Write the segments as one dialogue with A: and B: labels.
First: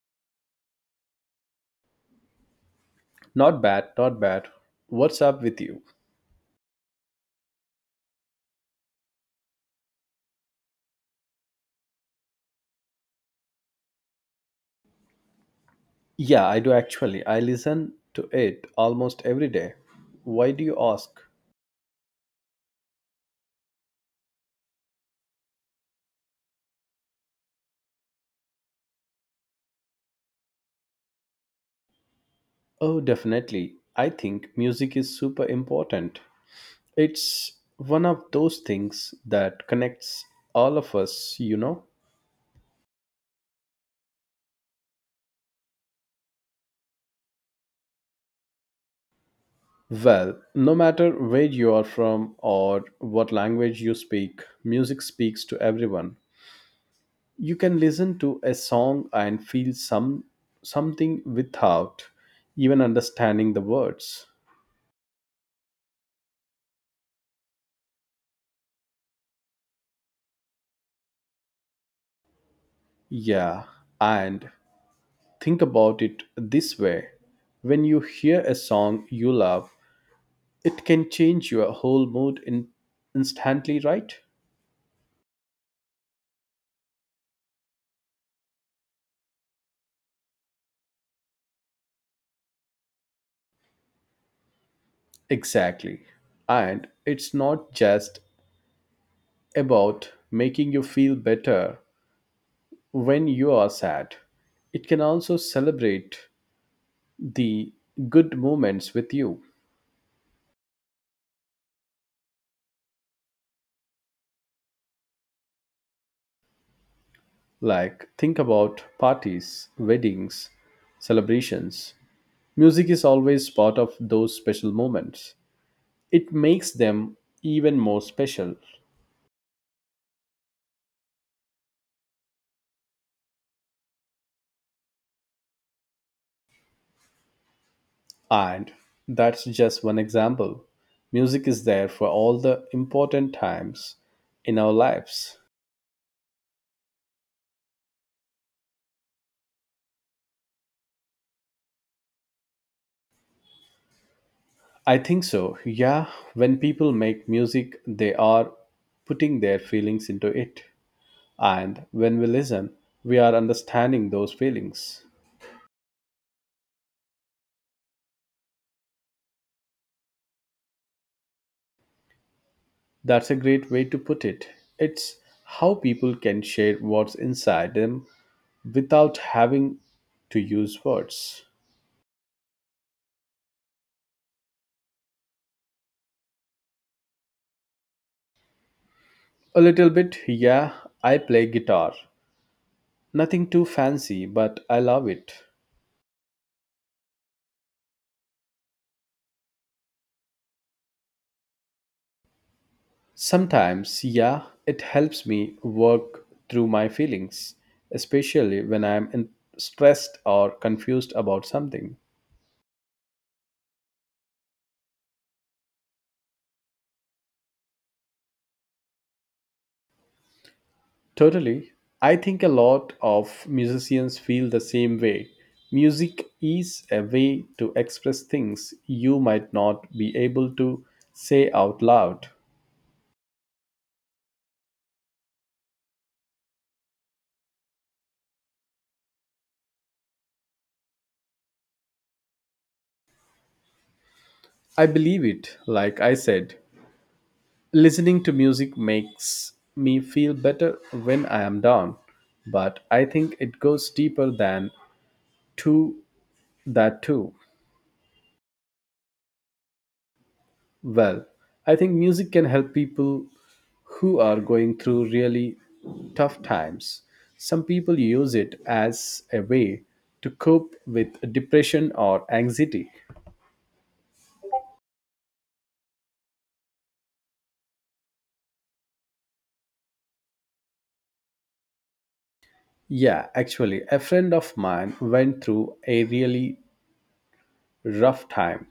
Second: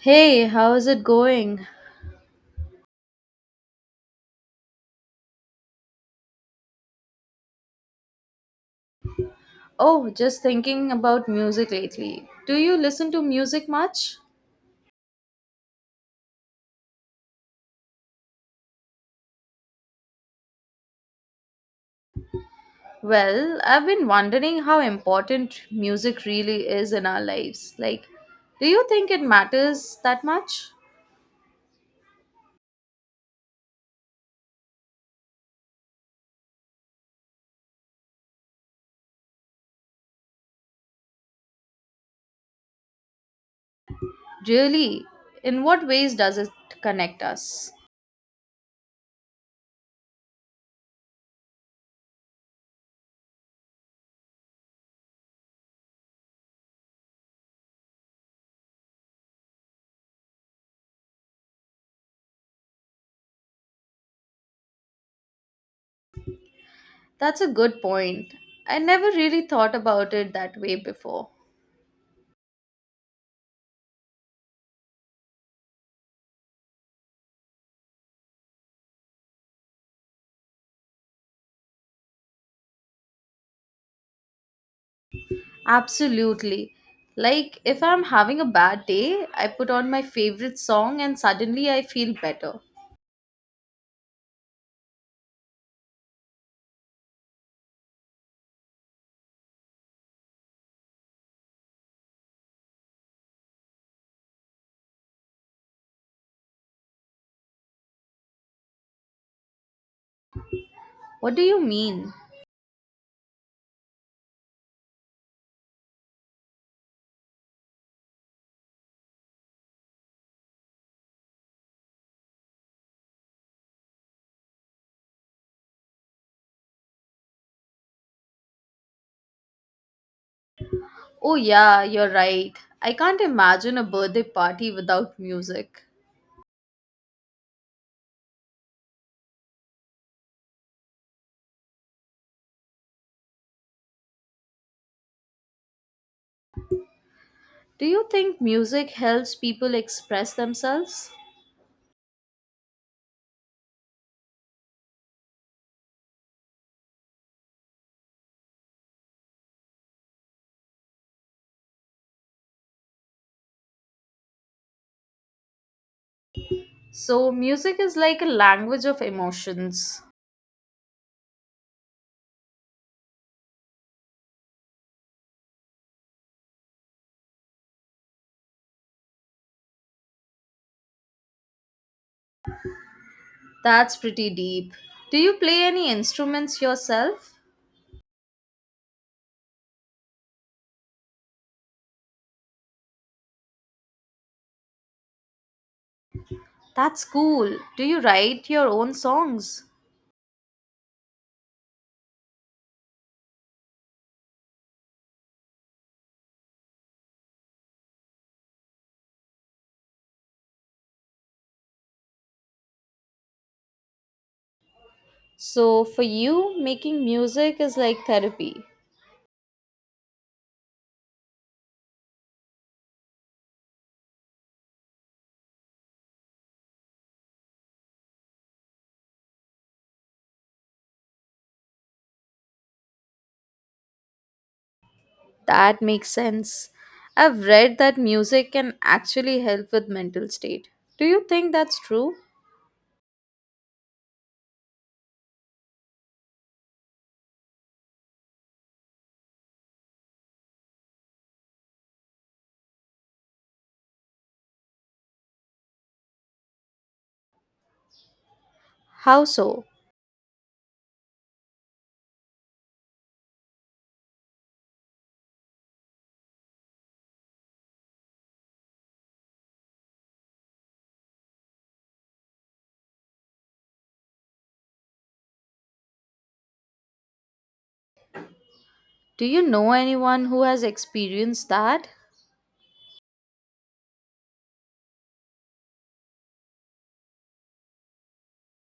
A: Hey, how's it going?
B: Not bad, not bad. What's up with you?
A: Oh, just thinking about music lately. Do you listen to music much?
B: Yeah, I do actually. I listen to it almost every day. Why do you ask?
A: Well, I've been wondering how important music really is in our lives. Like, do you think it matters that much?
B: Oh, definitely. I think music is super important. It's one of those things that connects all of us, you know?
A: Really? In what ways does it connect us?
B: Well, no matter where you are from or what language you speak, music speaks to everyone. You can listen to a song and feel something without even understanding the words.
A: That's a good point. I never really thought about it that way before.
B: Yeah, and think about it this way, when you hear a song you love, it can change your whole mood instantly, right?
A: Absolutely. Like, if I'm having a bad day, I put on my favorite song and suddenly I feel better.
B: Exactly, and it's not just about making you feel better when you are sad. It can also celebrate the good moments with you.
A: What do you mean?
B: Like, think about parties, weddings, celebrations. Music is always part of those special moments. It makes them even more special.
A: Oh, yeah, you're right. I can't imagine a birthday party without music.
B: And that's just one example. Music is there for all the important times in our lives.
A: Do you think music helps people express themselves?
B: I think so. Yeah, when people make music, they are putting their feelings into it. And when we listen, we are understanding those feelings.
A: So, music is like a language of emotions.
B: That's a great way to put it. It's how people can share what's inside them without having to use words.
A: That's pretty deep. Do you play any instruments yourself?
B: A little bit, yeah, I play guitar. Nothing too fancy, but I love it.
A: That's cool. Do you write your own songs?
B: Sometimes, yeah, it helps me work through my feelings, especially when stressed or confused about something.
A: So, for you, making music is like therapy.
B: Totally. I think a lot of musicians feel the same way. Music is a way to express things you might not be able to say out loud.
A: That makes sense. I've read that music can actually help with mental state. Do you think that's true?
B: I believe it, like I said. Listening to music makes me feel better when I am down, but I think it goes deeper than to that too.
A: How so?
B: Well, I think music can help people who are going through really tough times. Some people use it as a way to cope with depression or anxiety.
A: Do you know anyone who has experienced that?
B: Yeah, actually, a friend of mine went through a really rough time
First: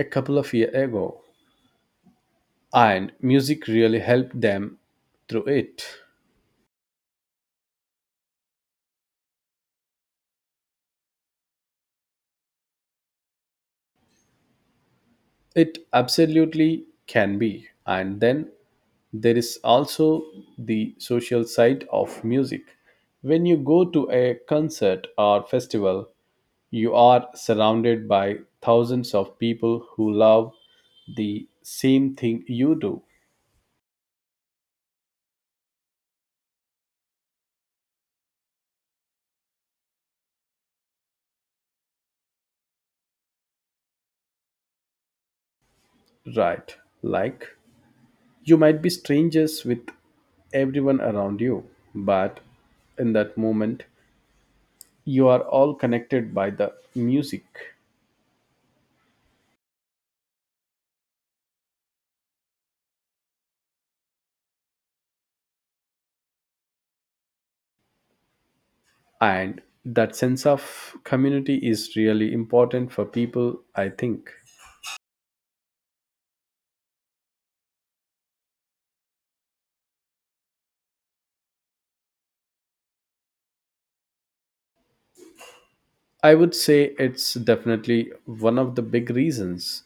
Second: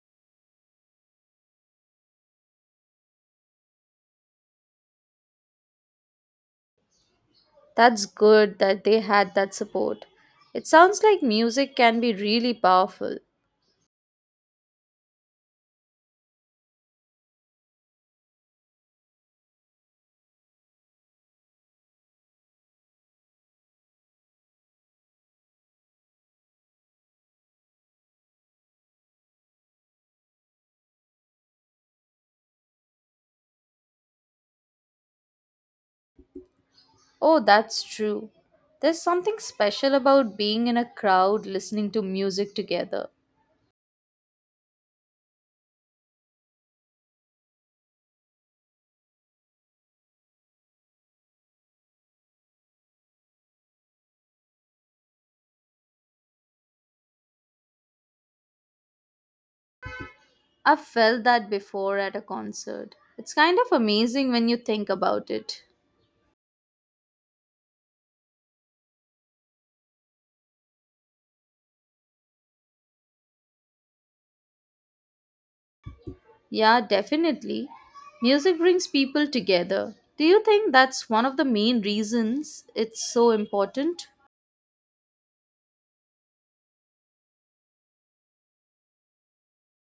B: a couple of years ago, and music really helped them through it.
A: That's good that they had that support. It sounds like music can be really powerful.
B: It absolutely can be. And then there is also the social side of music. When you go to a concert or festival, you are surrounded by thousands of people who love the same thing you do.
A: Oh, that's true. There's something special about being in a crowd listening to music together.
B: Right, like, you might be strangers with everyone around you, but in that moment, you are all connected by the music.
A: I've felt that before at a concert. It's kind of amazing when you think about it.
B: And that sense of community is really important for people, I think.
A: Yeah, definitely. Music brings people together. Do you think that's one of the main reasons it's so important?
B: I would say it's definitely one of the big reasons,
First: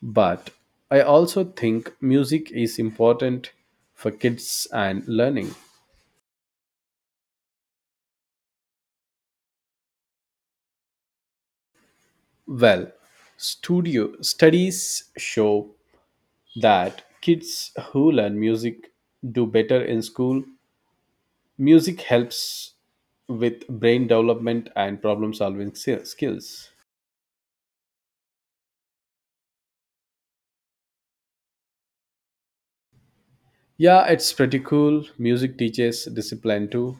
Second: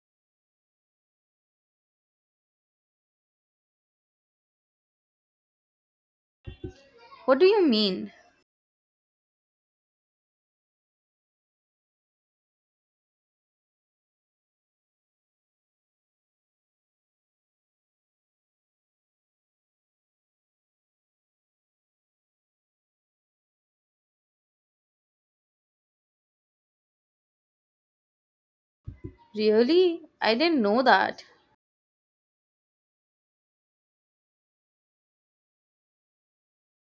B: but I also think music is important for kids and learning.
A: What do you mean?
B: Well, studio studies show that kids who learn music do better in school. Music helps with brain development and problem solving skills.
A: Really? I didn't know that.
B: Yeah, it's pretty cool. Music teaches discipline too.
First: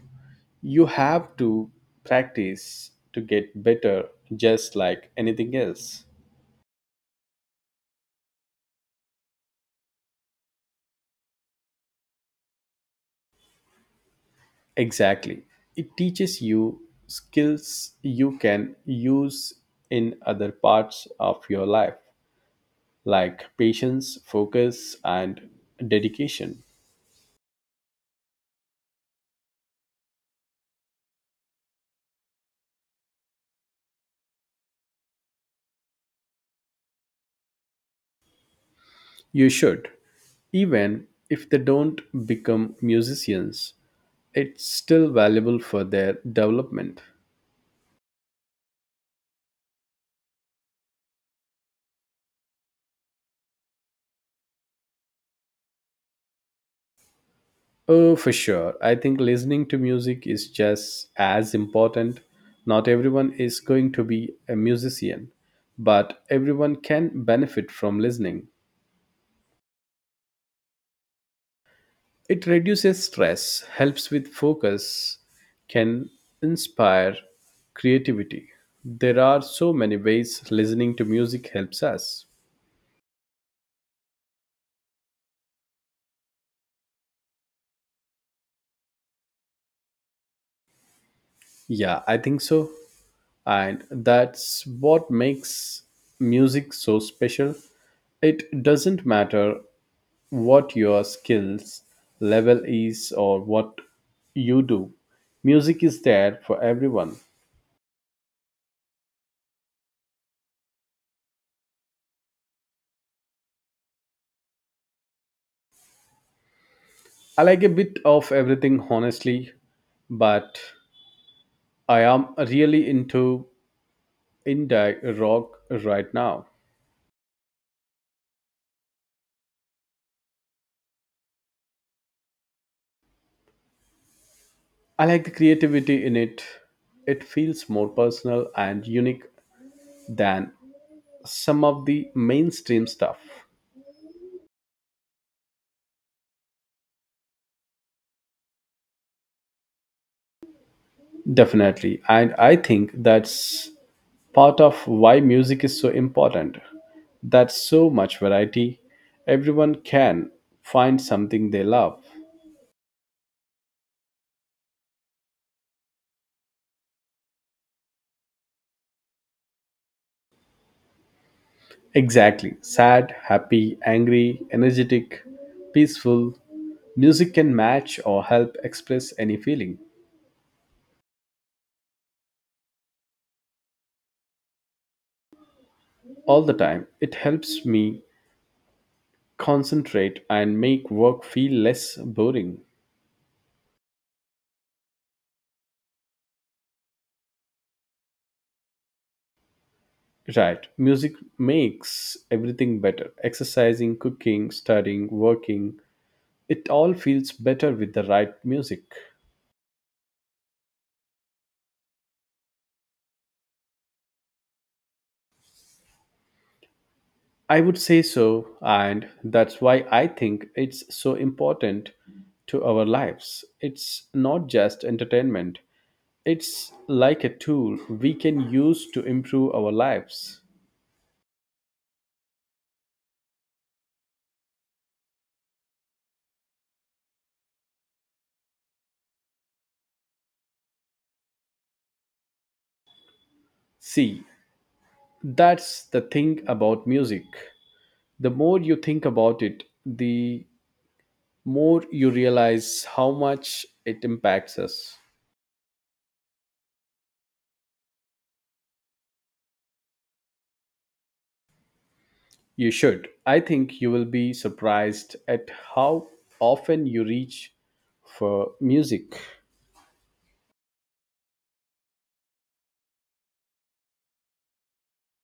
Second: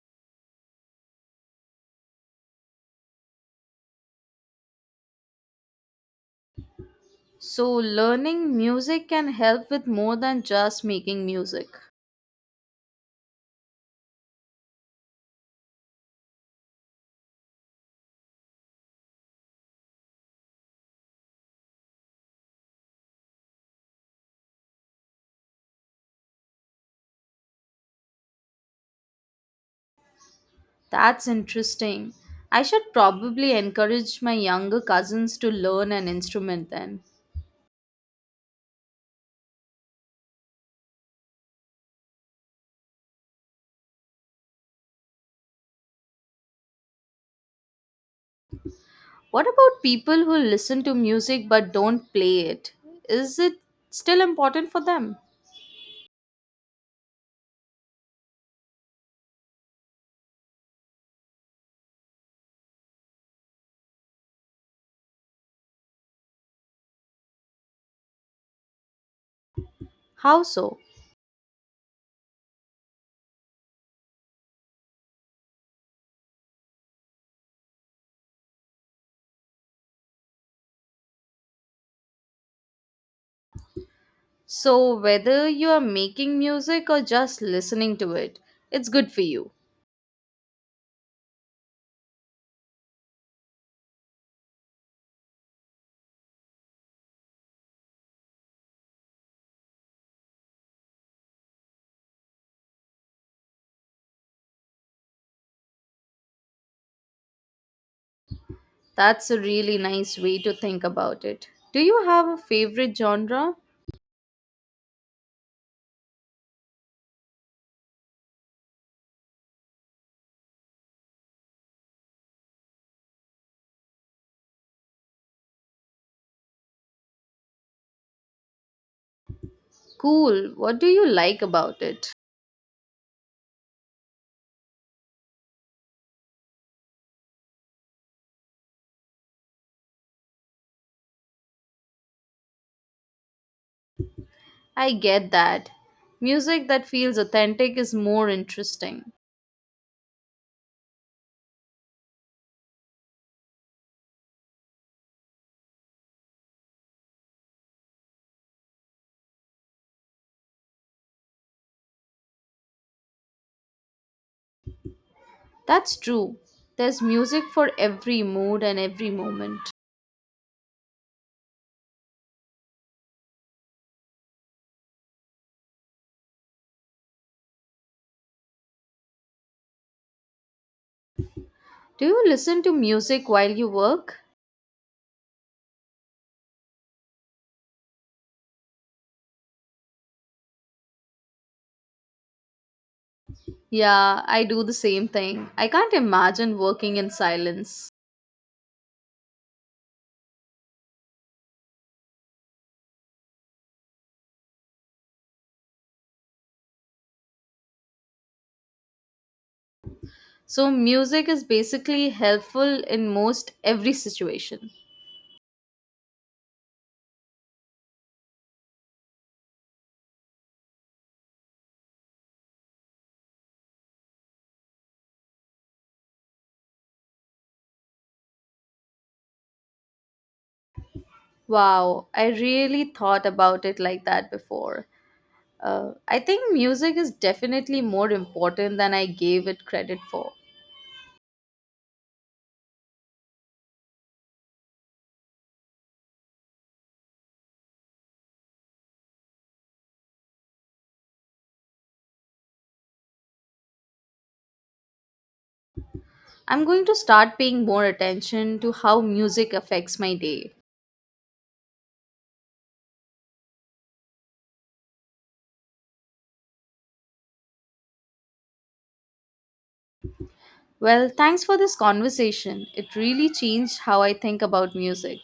B: You have to practice to get better, just like anything else.
A: So, learning music can help with more than just making music.
B: Exactly. It teaches you skills you can use in other parts of your life, like patience, focus, and dedication.
A: That's interesting. I should probably encourage my younger cousins to learn an instrument then.
B: You should. Even if they don't become musicians, it's still valuable for their development.
A: What about people who listen to music but don't play it? Is it still important for them?
B: Oh, for sure. I think listening to music is just as important. Not everyone is going to be a musician, but everyone can benefit from listening.
A: How so?
B: It reduces stress, helps with focus, can inspire creativity. There are so many ways listening to music helps us.
A: So, whether you are making music or just listening to it, it's good for you.
B: Yeah, I think so. And that's what makes music so special. It doesn't matter what your skills level is or what you do. Music is there for everyone.
A: That's a really nice way to think about it. Do you have a favorite genre?
B: I like a bit of everything, honestly, but I am really into indie rock right now.
A: Cool. What do you like about it?
B: I like the creativity in it. It feels more personal and unique than some of the mainstream stuff.
A: I get that. Music that feels authentic is more interesting.
B: Definitely. And I think that's part of why music is so important. That's so much variety. Everyone can find something they love.
A: That's true. There's music for every mood and every moment.
B: Exactly. Sad, happy, angry, energetic, peaceful. Music can match or help express any feeling.
A: Do you listen to music while you work?
B: All the time, it helps me concentrate and make work feel less boring.
A: Yeah, I do the same thing. I can't imagine working in silence.
B: Right. Music makes everything better. Exercising, cooking, studying, working. It all feels better with the right music.
A: So, music is basically helpful in most every situation.
B: I would say so, and that's why I think it's so important to our lives. It's not just entertainment, it's like a tool we can use to improve our lives.
A: Wow, I really thought about it like that before. I think music is definitely more important than I gave it credit for.
B: See, that's the thing about music. The more you think about it, the more you realize how much it impacts us.
A: I'm going to start paying more attention to how music affects my day.
B: You should. I think you will be surprised at how often you reach for music.
A: Well, thanks for this conversation. It really changed how I think about music.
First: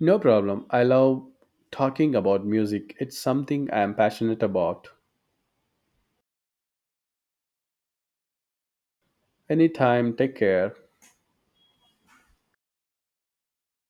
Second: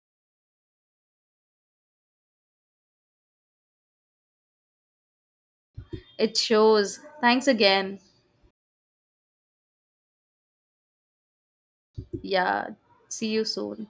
B: No problem. I love talking about music. It's something I am passionate about.
A: It shows. Thanks again.
B: Anytime, take care.
A: Yeah, see you soon.